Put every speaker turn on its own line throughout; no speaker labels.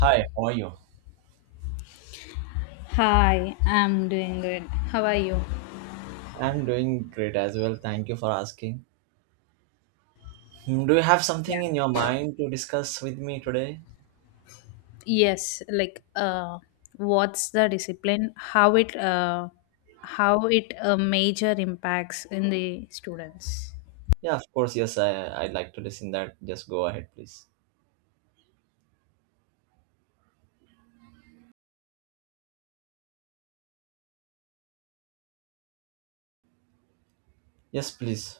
Hi, how are you?
Hi, I'm doing good. How are you?
I'm doing great as well. Thank you for asking. Hmm, do you have something in your
Yeah.
mind to discuss with me today?
Yes, like what's the discipline? How it, major impacts in the students?
Yeah, of course. Yes, I'd like to listen that. Just go ahead, please. Yes, please.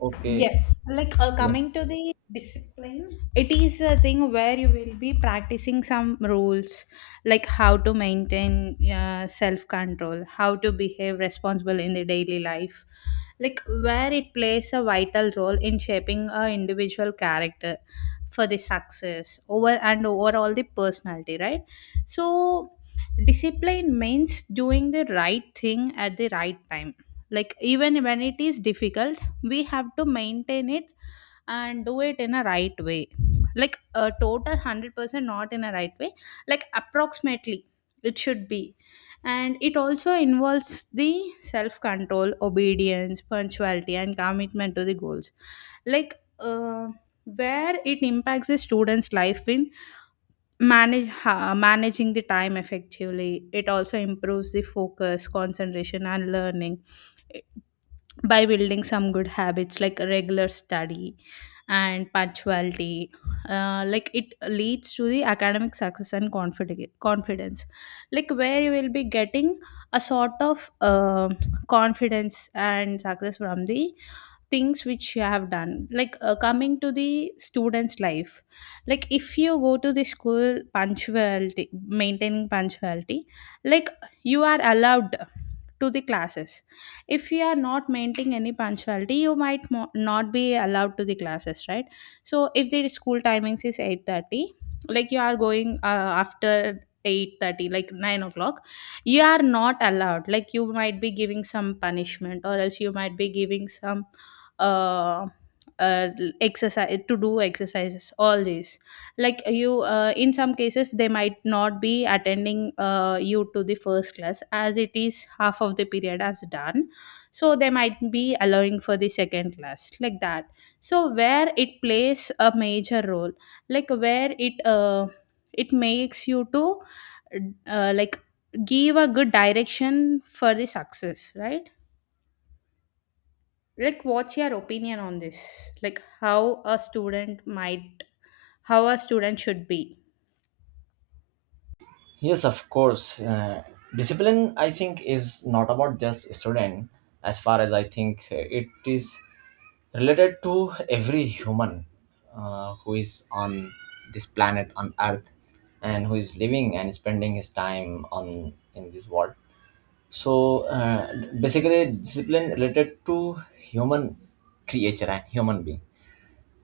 Okay.
Yes, like
Yeah.
coming to the discipline, it is a thing where you will be practicing some rules, like how to maintain self control, how to behave responsible in the daily life, like where it plays a vital role in shaping a individual character for the success over and overall the personality, right? So, discipline means doing the right thing at the right time, like even when it is difficult we have to maintain it and do it in a right way, like a total 100%, not in a right way, like approximately it should be. And it also involves the self control, obedience, punctuality and commitment to the goals, like where it impacts the student's life in managing the time effectively. It also improves the focus, concentration and learning by building some good habits like regular study and punctuality. Like it leads to the academic success and confidence, like where you will be getting a sort of confidence and success from the things which you have done. Like coming to the students life, like if you go to the school, punctuality, maintaining punctuality, like you are allowed to the classes. If you are not maintaining any punctuality you might not be allowed to the classes, right? So if the school timings is 8:30, like you are going after 8:30, like 9 o'clock, you are not allowed. Like you might be giving some punishment, or else you might be giving some uh, uh exercise to do, exercises, all these. Like you in some cases they might not be attending you to the first class as it is half of the period as done, so they might be allowing for the second class, like that. So where it plays a major role, like where it it makes you to like give a good direction for the success, right? Like what's your opinion on this, like how a student might, how a student should be?
Yes, of course. Discipline, I think, is not about just student. As far as I think, it is related to every human who is on this planet on earth, and who is living and spending his time on in this world. So basically discipline related to human creature and human being.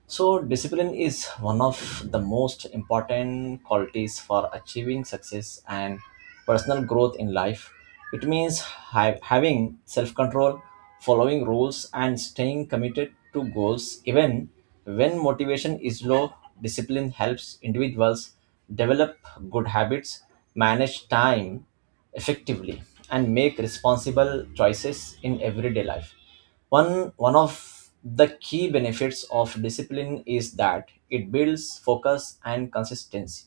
So, discipline is one of the most important qualities for achieving success and personal growth in life. It means having self control, following rules, and staying committed to goals. Even when motivation is low, discipline helps individuals develop good habits, manage time effectively, and make responsible choices in everyday life. One of the key benefits of discipline is that it builds focus and consistency.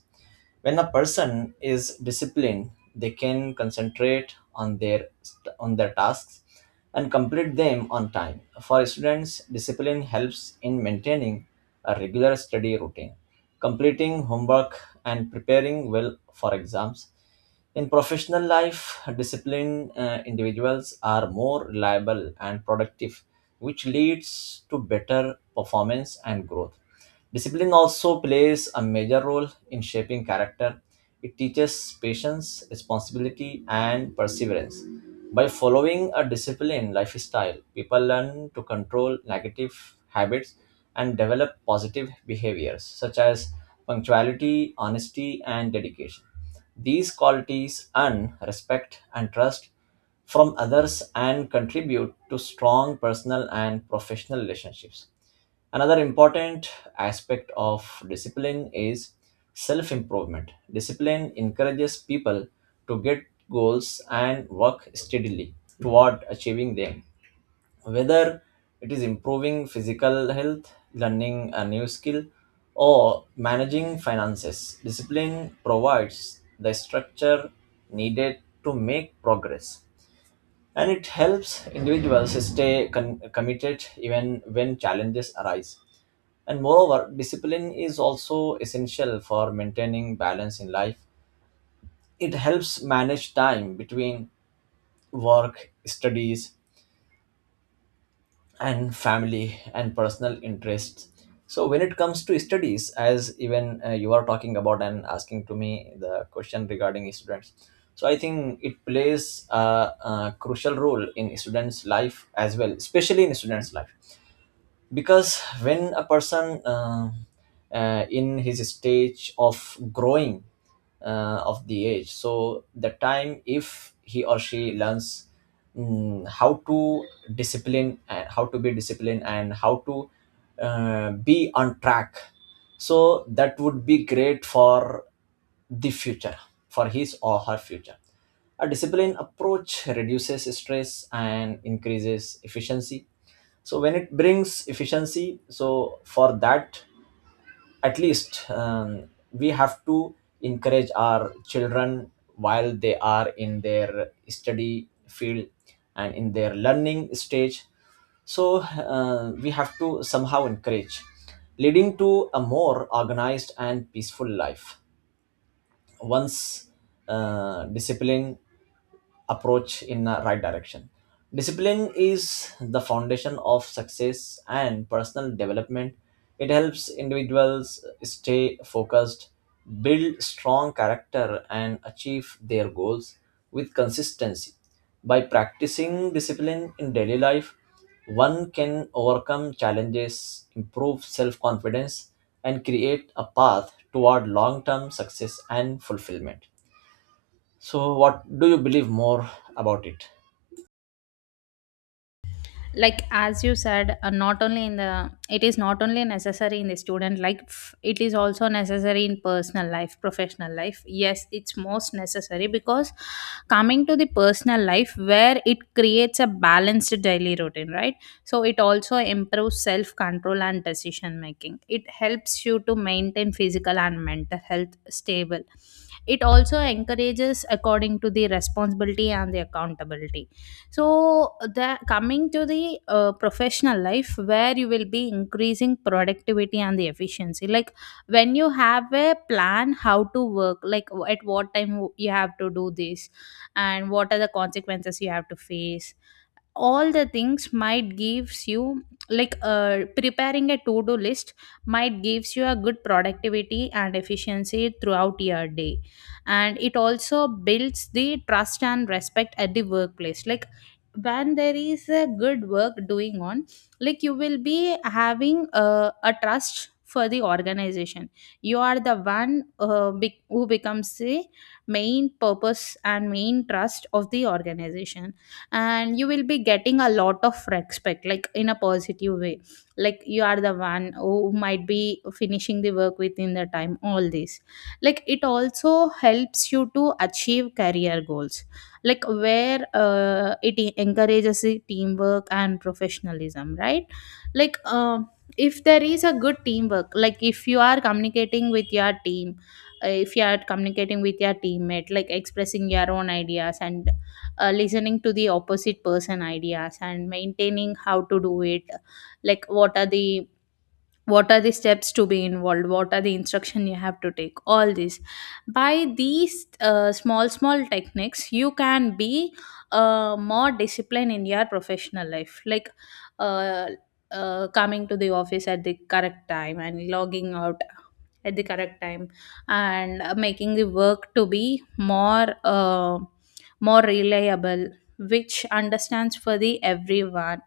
When a person is disciplined, they can concentrate on their tasks and complete them on time. For students, discipline helps in maintaining a regular study routine, completing homework, and preparing well for exams. In professional life, disciplined individuals are more reliable and productive, which leads to better performance and growth. Discipline also plays a major role in shaping character. It teaches patience, responsibility, and perseverance. By following a disciplined lifestyle, people learn to control negative habits and develop positive behaviors such as punctuality, honesty, and dedication. These qualities earn respect and trust from others and contribute to strong personal and professional relationships. Another important aspect of discipline is self improvement. Discipline encourages people to get goals and work steadily toward achieving them. Whether it is improving physical health, learning a new skill, or managing finances, discipline provides the structure needed to make progress. And it helps individuals stay committed even when challenges arise. And moreover, discipline is also essential for maintaining balance in life. It helps manage time between work, studies, and family and personal interests. So, when it comes to studies, as even you are talking about and asking to me the question regarding students, so I think it plays a crucial role in students' life as well, especially in students' life. Because when a person in his stage of growing of the age, so the time if he or she learns how to discipline and how to be disciplined and how to be on track, so that would be great for the future, for his or her future. A disciplined approach reduces stress and increases efficiency. So when it brings efficiency, so for that, at least we have to encourage our children while they are in their study field and in their learning stage. So we have to somehow encourage, leading to a more organized and peaceful life once discipline approach in the right direction. Discipline is the foundation of success and personal development. It helps individuals stay focused, build strong character, and achieve their goals with consistency. By practicing discipline in daily life, one can overcome challenges, improve self confidence, and create a path toward long term success and fulfillment. So, what do you believe more about it?
Like as you said, not only in the it is not only necessary in the student life, it is also necessary in personal life, professional life. Yes, it's most necessary because coming to the personal life where it creates a balanced daily routine, right? So it also improves self control and decision making. It helps you to maintain physical and mental health stable. It also encourages according to the responsibility and the accountability. So the coming to the professional life where you will be increasing productivity and the efficiency, like when you have a plan how to work, like at what time you have to do this and what are the consequences you have to face, all the things might gives you, like preparing a to do list might gives you a good productivity and efficiency throughout your day. And it also builds the trust and respect at the workplace, like when there is a good work doing on, like you will be having a trust for the organization. You are the one, who becomes the main purpose and main trust of the organization, and you will be getting a lot of respect, like in a positive way. Like you are the one who might be finishing the work within the time, all this. Like it also helps you to achieve career goals, like where encourages the teamwork and professionalism, right? Like if there is a good teamwork, like if you are communicating with your team, if you are communicating with your teammate, like expressing your own ideas, and listening to the opposite person ideas and maintaining how to do it. Like what are the, what are the steps to be involved, what are the instruction you have to take, all this. By these small small techniques you can be more disciplined in your professional life. Like uh, coming to the office at the correct time and logging out at the correct time, and making the work to be more reliable, which understands for the everyone,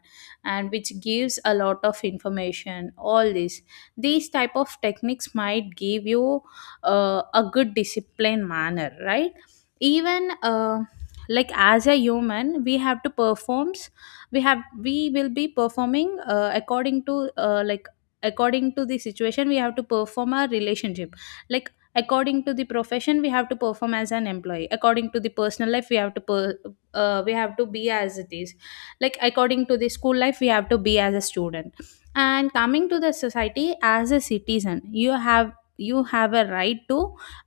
and which gives a lot of information, all this. These type of techniques might give you a good discipline manner, right? Even like as a human we have to performs, we will be performing according to like according to the situation we have to perform a relationship, like according to the profession we have to perform as an employee, according to the personal life we have to we have to be as it is, like according to the school life we have to be as a student. And coming to the society as a citizen, you have a right to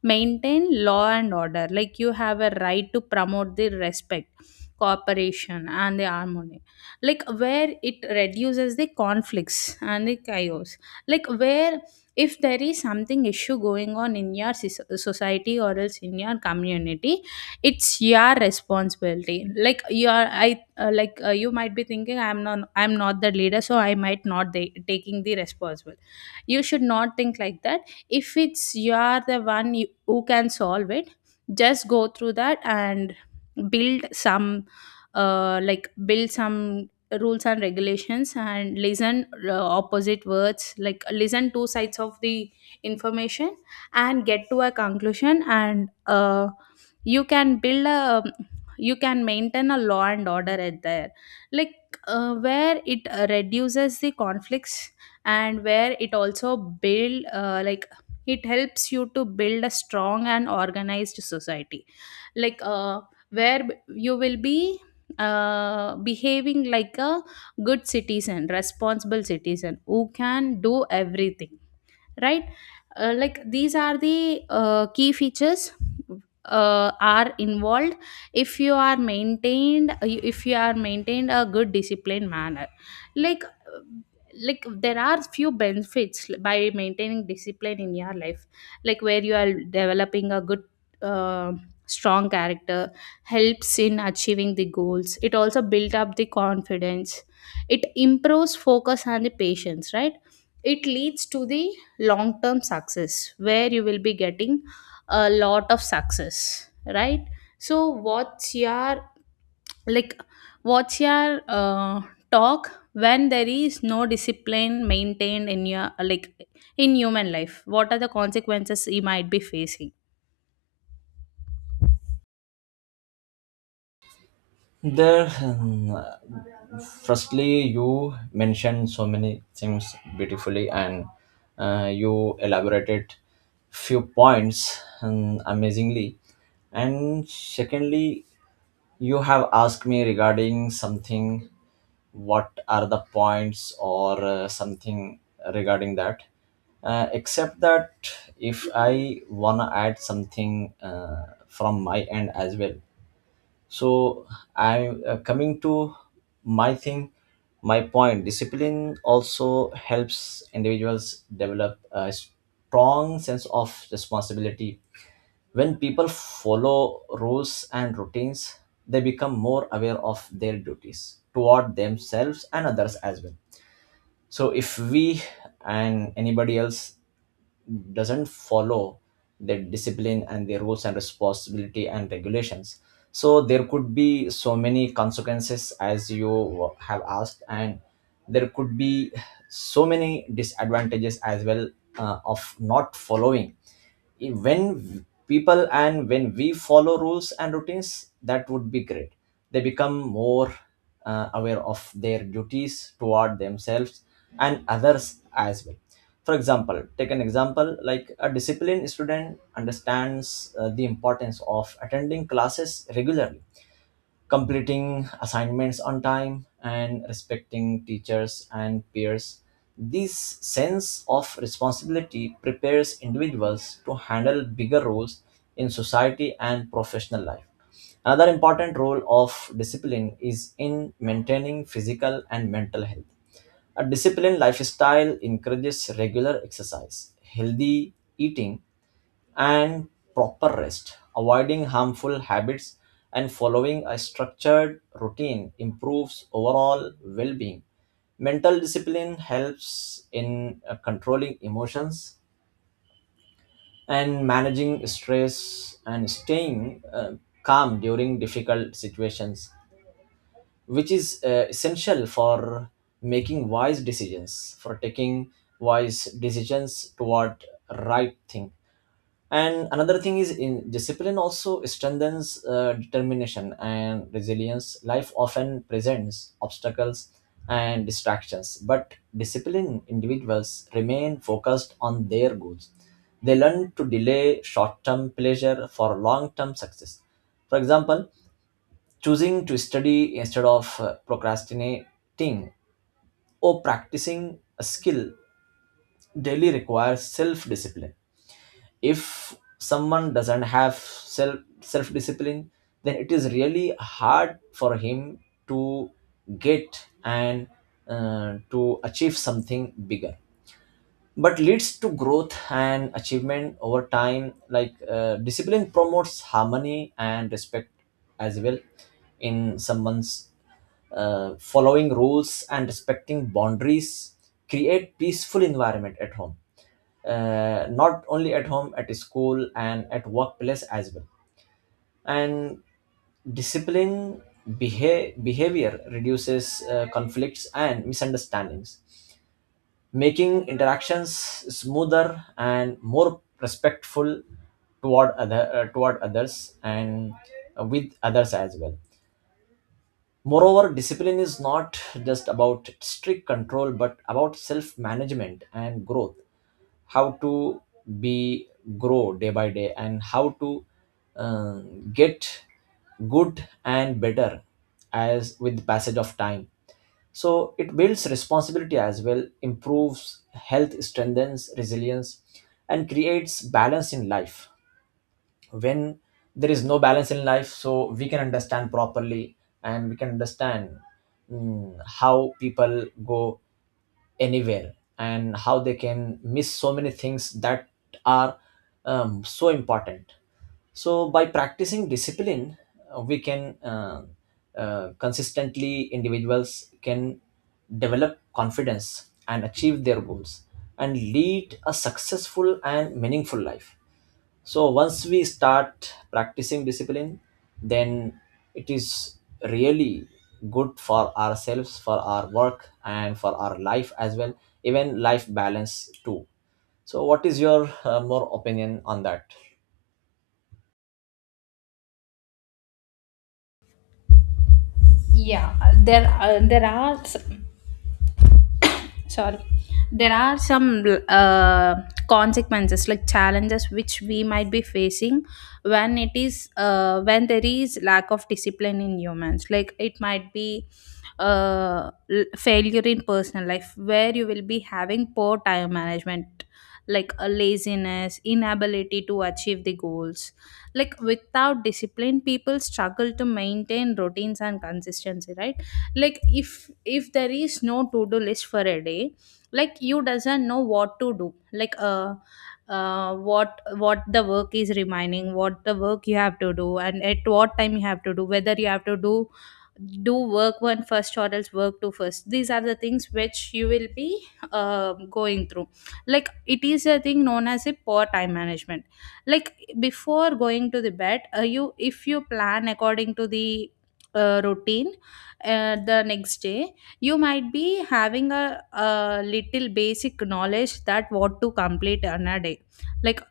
maintain law and order, like you have a right to promote the respect, cooperation and the harmony, like where it reduces the conflicts and the chaos. Like where if there is something issue going on in your society or else in your community, it's your responsibility. Like you might be thinking I'm not the leader, so I might not de- taking the responsible. You should not think like that. If it's you are the one who can solve it, just go through that and build some like build some rules and regulations, and listen opposite words, like listen two sides of the information and get to a conclusion, and you can build a you can maintain a law and order at there. Like where it reduces the conflicts, and where it also build like it helps you to build a strong and organized society. Like where you will be behaving like a good citizen, responsible citizen who can do everything, right? Like these are the key features are involved if you are maintained if you are maintained a good disciplined manner. Like like there are few benefits by maintaining discipline in your life, like where you are developing a good uh, strong character, helps in achieving the goals, it also build up the confidence, it improves focus and the patience, right? It leads to the long term success, where you will be getting a lot of success, right? So like what's your talk when there is no discipline maintained in your, like in human life, what are the consequences you might be facing?
There, hmm, firstly, you mentioned so many things beautifully, and you elaborated few points, hmm, amazingly. And secondly, you have asked me regarding something. What are the points, or something regarding that? Except that, if I wanna add something from my end as well. So I'm coming to my thing, my point. Discipline also helps individuals develop a strong sense of responsibility. When people follow rules and routines, they become more aware of their duties toward themselves and others as well. So if we and anybody else doesn't follow their discipline and their rules and responsibility and regulations, so there could be so many consequences as you have asked, and there could be so many disadvantages as well of not following. When people and when we follow rules and routines, that would be great. They become more aware of their duties toward themselves and others as well. For example, take an example like a disciplined student understands the importance of attending classes regularly, completing assignments on time, and respecting teachers and peers. This sense of responsibility prepares individuals to handle bigger roles in society and professional life. Another important role of discipline is in maintaining physical and mental health. A disciplined lifestyle encourages regular exercise, healthy eating, and proper rest. Avoiding harmful habits and following a structured routine improves overall well being. Mental discipline helps in controlling emotions and managing stress, and staying calm during difficult situations, which is essential for making wise decisions, for taking wise decisions toward right thing. And another thing is in discipline also strengthens determination and resilience. Life often presents obstacles and distractions, but disciplined individuals remain focused on their goals. They learn to delay short-term pleasure for long-term success. For example, choosing to study instead of procrastinating, or practicing a skill daily requires self-discipline. If someone doesn't have self discipline, then it is really hard for him to get and to achieve something bigger, but leads to growth and achievement over time. Like discipline promotes harmony and respect as well. In someone's following rules and respecting boundaries create peaceful environment at home, not only at home, at school and at workplace as well. And discipline behavior reduces conflicts and misunderstandings, making interactions smoother and more respectful toward other toward others and with others as well. Moreover, discipline is not just about strict control, but about self management and growth. How to be grow day by day, and how to uh, get good and better as with the passage of time. So it builds responsibility as well, improves health, strengthens resilience, and creates balance in life. When there is no balance in life, so we can understand properly, and we can understand, how people go anywhere and how they can miss so many things that are so important. So by practicing discipline we can consistently, individuals can develop confidence and achieve their goals and lead a successful and meaningful life. So once we start practicing discipline, then it is really good for ourselves, for our work, and for our life as well, even life balance too. So, what is your more opinion on that?
Yeah there uh, there are s- sorry there are some uh, consequences, like challenges which we might be facing when it is when there is lack of discipline in humans. Like it might be failure in personal life, where you will be having poor time management, like a laziness, inability to achieve the goals. Like without discipline people struggle to maintain routines and consistency, right? Like if there is no to do list for a day, like you doesn't know what to do, like what the work is remaining, what the work you have to do and at what time you have to do, whether you have to do work one first or else work two first. These are the things which you will be going through. Like it is a thing known as a poor time management. Like before going to the bed, you, if you plan according to the routine, the next day you might be having a little basic knowledge that what to complete on a day, like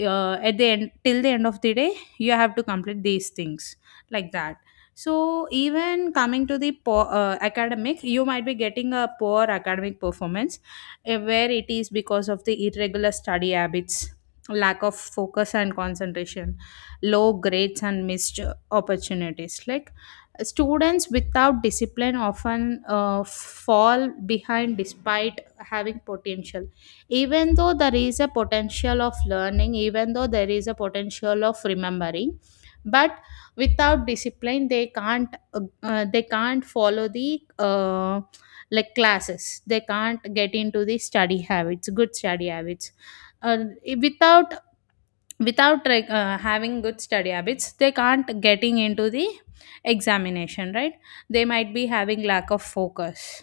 at the end, till the end of the day, you have to complete these things, like that. So even coming to the academic, you might be getting a poor academic performance, where it is because of the irregular study habits, lack of focus and concentration, low grades and missed opportunities. Like students without discipline often fall behind despite having potential. Even though there is a potential of learning, even though there is a potential of remembering, but without discipline, they can't, they can't follow the like classes. They can't get into the study habits, good study habits. Uh, without without having good study habits, they can't getting into the examination, right? They might be having lack of focus.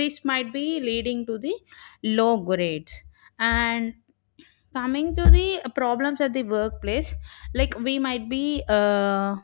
This might be leading to the low grades. And coming to the problems at the workplace, like we might be uh,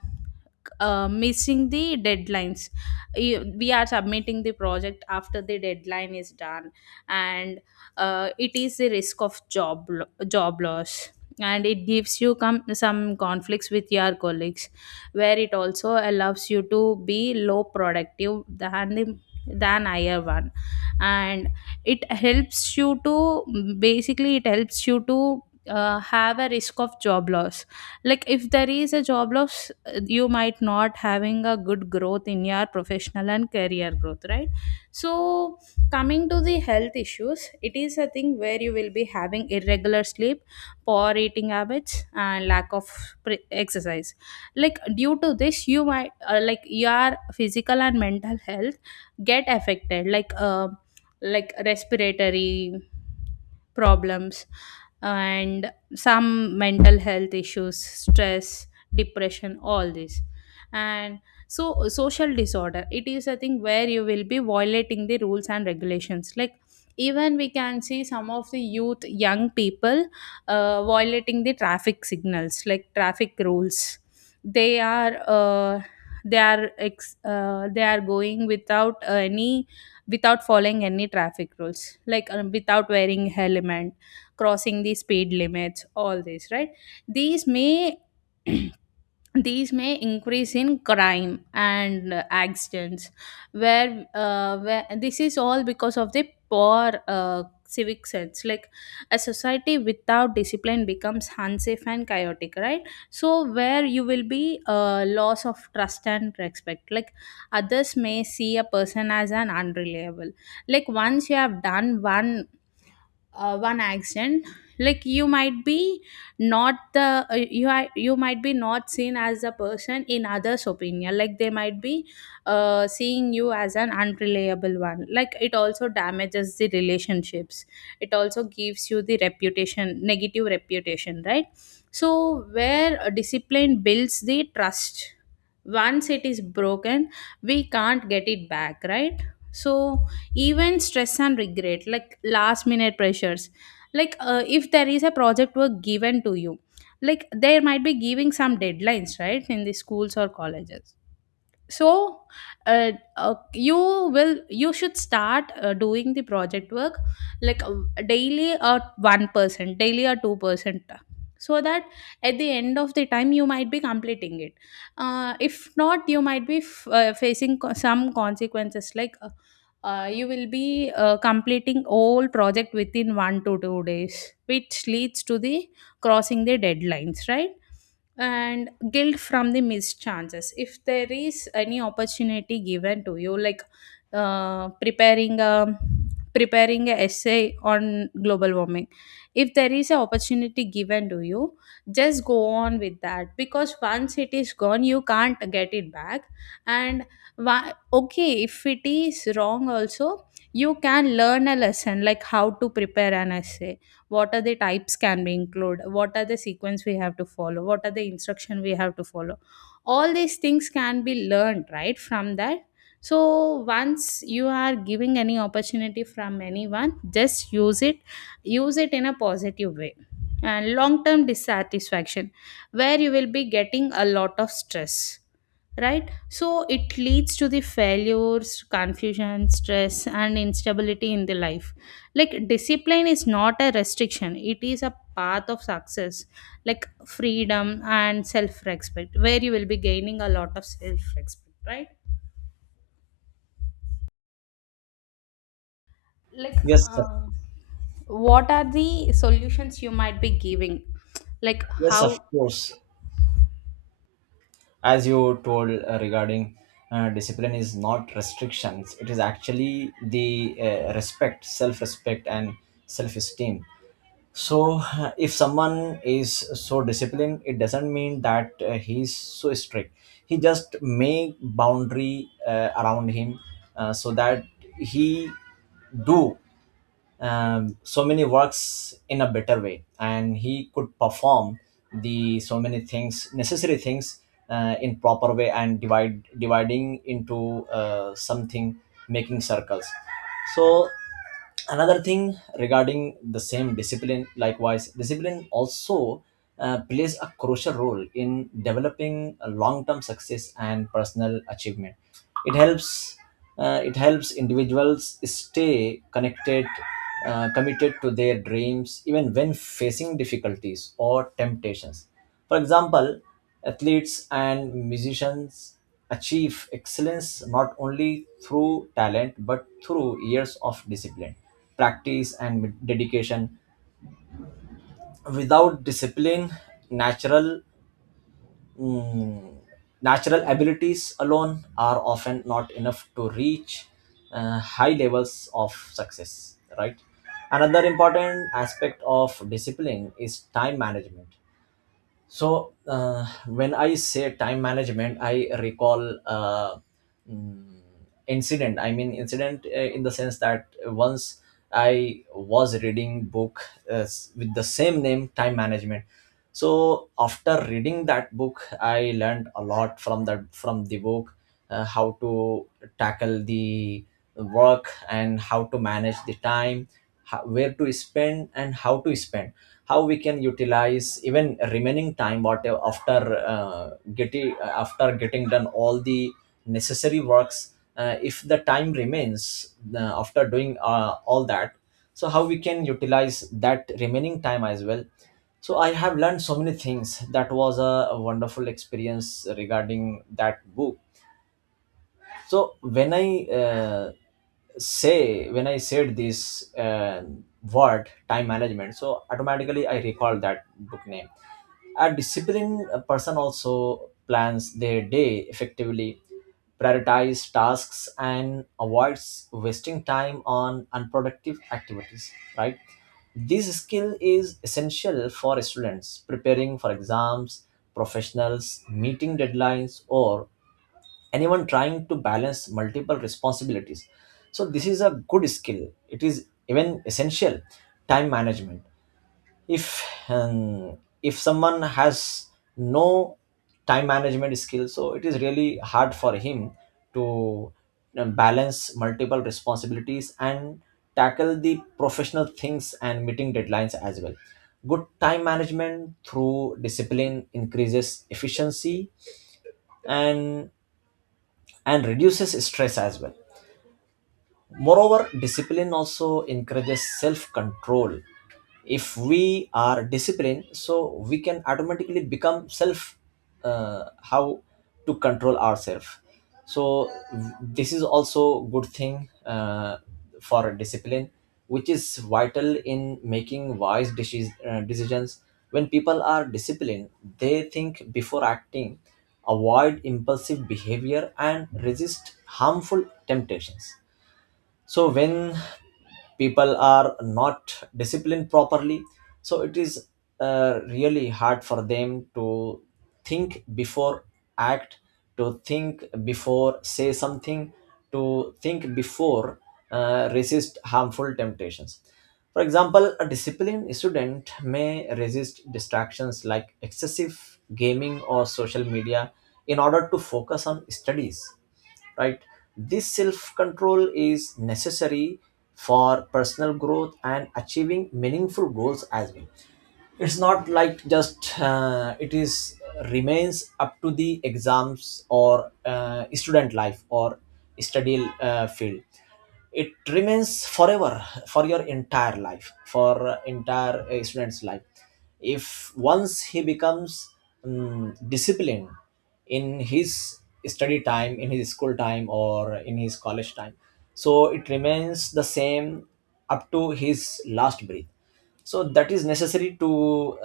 uh, missing the deadlines. We are submitting the project after the deadline is done, and it is the risk of job loss, and it gives you some conflicts with your colleagues, where it also allows you to be low productive than the than higher one. And it helps you to basically it helps you to have a risk of job loss. Like if there is a job loss, you might not having a good growth in your professional and career growth, right? So coming to the health issues, it is a thing where you will be having irregular sleep, poor eating habits, and lack of exercise. Like due to this you might like your physical and mental health get affected, like respiratory problems and some mental health issues, stress, depression, all this. And so social disorder, it is a thing where you will be violating the rules and regulations. Like even we can see some of the youth, young people, violating the traffic signals, like traffic rules. They are they are going without any, without following any traffic rules, like without wearing helmet, crossing the speed limits, all this, right? These may these may increase in crime and accidents, where this is all because of the poor civic sense. Like a society without discipline becomes unsafe and chaotic, right? So where you will be loss of trust and respect. Like others may see a person as an unreliable, like once you have done one accent, like you might be not the you are you might be not seen as a person in others opinion. Like they might be seeing you as an unreliable one. Like it also damages the relationships, it also gives you the reputation, negative reputation, right? So where a discipline builds the trust, once it is broken we can't get it back, right? So even stress and regret, like last minute pressures. Like if there is a project work given to you, like there might be giving some deadlines right in the schools or colleges. So uh, you will you should start doing the project work, like daily a 1%, daily a 2%, so that at the end of the time you might be completing it. If not, you might be facing some consequences, like you will be completing all project within 1 to 2 days, which leads to the crossing the deadlines, right? And guilt from the missed chances. If there is any opportunity given to you, like preparing a preparing a essay on global warming, if there is an opportunity given to you, just go on with that, because once it is gone you can't get it back. And why, okay, if it is wrong also, you can learn a lesson, like how to prepare an essay, what are the types can we include, what are the sequence we have to follow, what are the instruction we have to follow, all these things can be learned right from that. So once you are giving any opportunity from anyone, just use it, use it in a positive way. And long term dissatisfaction, where you will be getting a lot of stress, right? So it leads to the failures, confusion, stress, and instability in the life. Like discipline is not a restriction, it is a path of success, like freedom and self respect, where you will be gaining a lot of self respect, right? Like
Yes, sir.
um, what are the solutions you might be giving, like
Yes, of
how?
course. As you told regarding discipline is not restrictions; it is actually the respect, self-respect, and self-esteem. So if someone is so disciplined, it doesn't mean that he's so strict. He just make boundary around him, so that he do so many works in a better way, and he could perform the so many things, necessary things, in proper way and divide dividing into something, making circles. So another thing regarding the same discipline, likewise, discipline also plays a crucial role in developing a long-term success and personal achievement. It helps it helps individuals stay connected, committed to their dreams even when facing difficulties or temptations. For example, athletes and musicians achieve excellence not only through talent but through years of discipline, practice, and dedication. Without discipline, natural mm, natural abilities alone are often not enough to reach high levels of success. Right. Another important aspect of discipline is time management. So when I say time management, I recall mm, incident. I mean incident in the sense that once I was reading book with the same name, time management. So after reading that book, I learned a lot from that, from the book, how to tackle the work and how to manage the time, how, where to spend and how to spend, how we can utilize even remaining time whatever after getting after getting done all the necessary works. If the time remains after doing all that, so how we can utilize that remaining time as well. So I have learned so many things. That was a wonderful experience regarding that book. So when I said this word time management, so automatically I recall that book name. A disciplined person also plans their day effectively, prioritize tasks and avoids wasting time on unproductive activities, right? This skill is essential for students preparing for exams, professionals meeting deadlines, or anyone trying to balance multiple responsibilities. So this is a good skill, it is even essential, time management. If if someone has no time management skill, so it is really hard for him to balance multiple responsibilities and tackle the professional things and meeting deadlines as well. Good time management through discipline increases efficiency, and reduces stress as well. Moreover, discipline also encourages self control. If we are disciplined, so we can automatically become self, how to control ourselves. So this is also good thing for discipline, which is vital in making decisions. When people are disciplined, they think before acting, avoid impulsive behavior, and resist harmful temptations. So when people are not disciplined properly, so it is really hard for them to think before act, to think before say something, to think before resist harmful temptations. For example, a disciplined student may resist distractions like excessive gaming or social media in order to focus on studies, right? This self control is necessary for personal growth and achieving meaningful goals as well. It's not like just it is remains up to the exams or student life or study field. It remains forever, for your entire life, for entire student's life. If once he becomes disciplined in his study time, in his school time, or in his college time, so it remains the same up to his last breath. So that is necessary to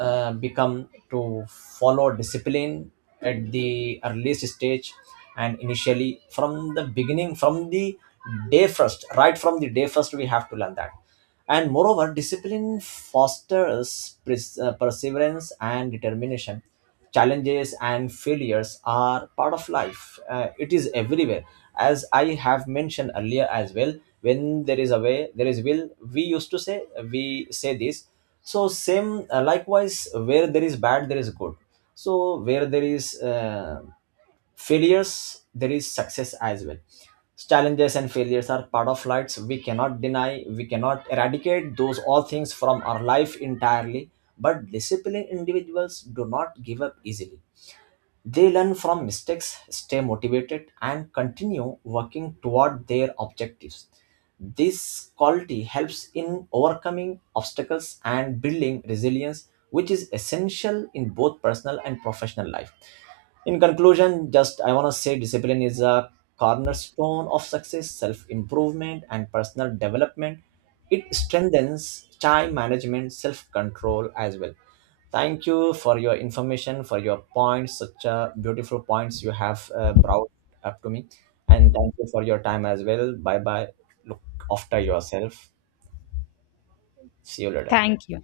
become to follow discipline at the earliest stage and initially, from the beginning, from the day first. Right from the day first we have to learn that. And moreover, discipline fosters perseverance and determination. Challenges and failures are part of life. It is everywhere, as I have mentioned earlier as well. When there is a way there is will, we used to say, we say this. So same, likewise, where there is bad there is good. So where there is uh, failures, there is success as well. Challenges and failures are part of lives. We cannot deny, we cannot eradicate those all things from our life entirely, but disciplined individuals do not give up easily. They learn from mistakes, stay motivated, and continue working toward their objectives. This quality helps in overcoming obstacles and building resilience, which is essential in both personal and professional life. In conclusion, just I want to say discipline is a cornerstone of success, self improvement, and personal development. It strengthens time management, self control as well. Thank you for your information, for your points, such beautiful points you have brought up to me. And thank you for your time as well. Bye bye. Look after yourself. See you later.
Thank you.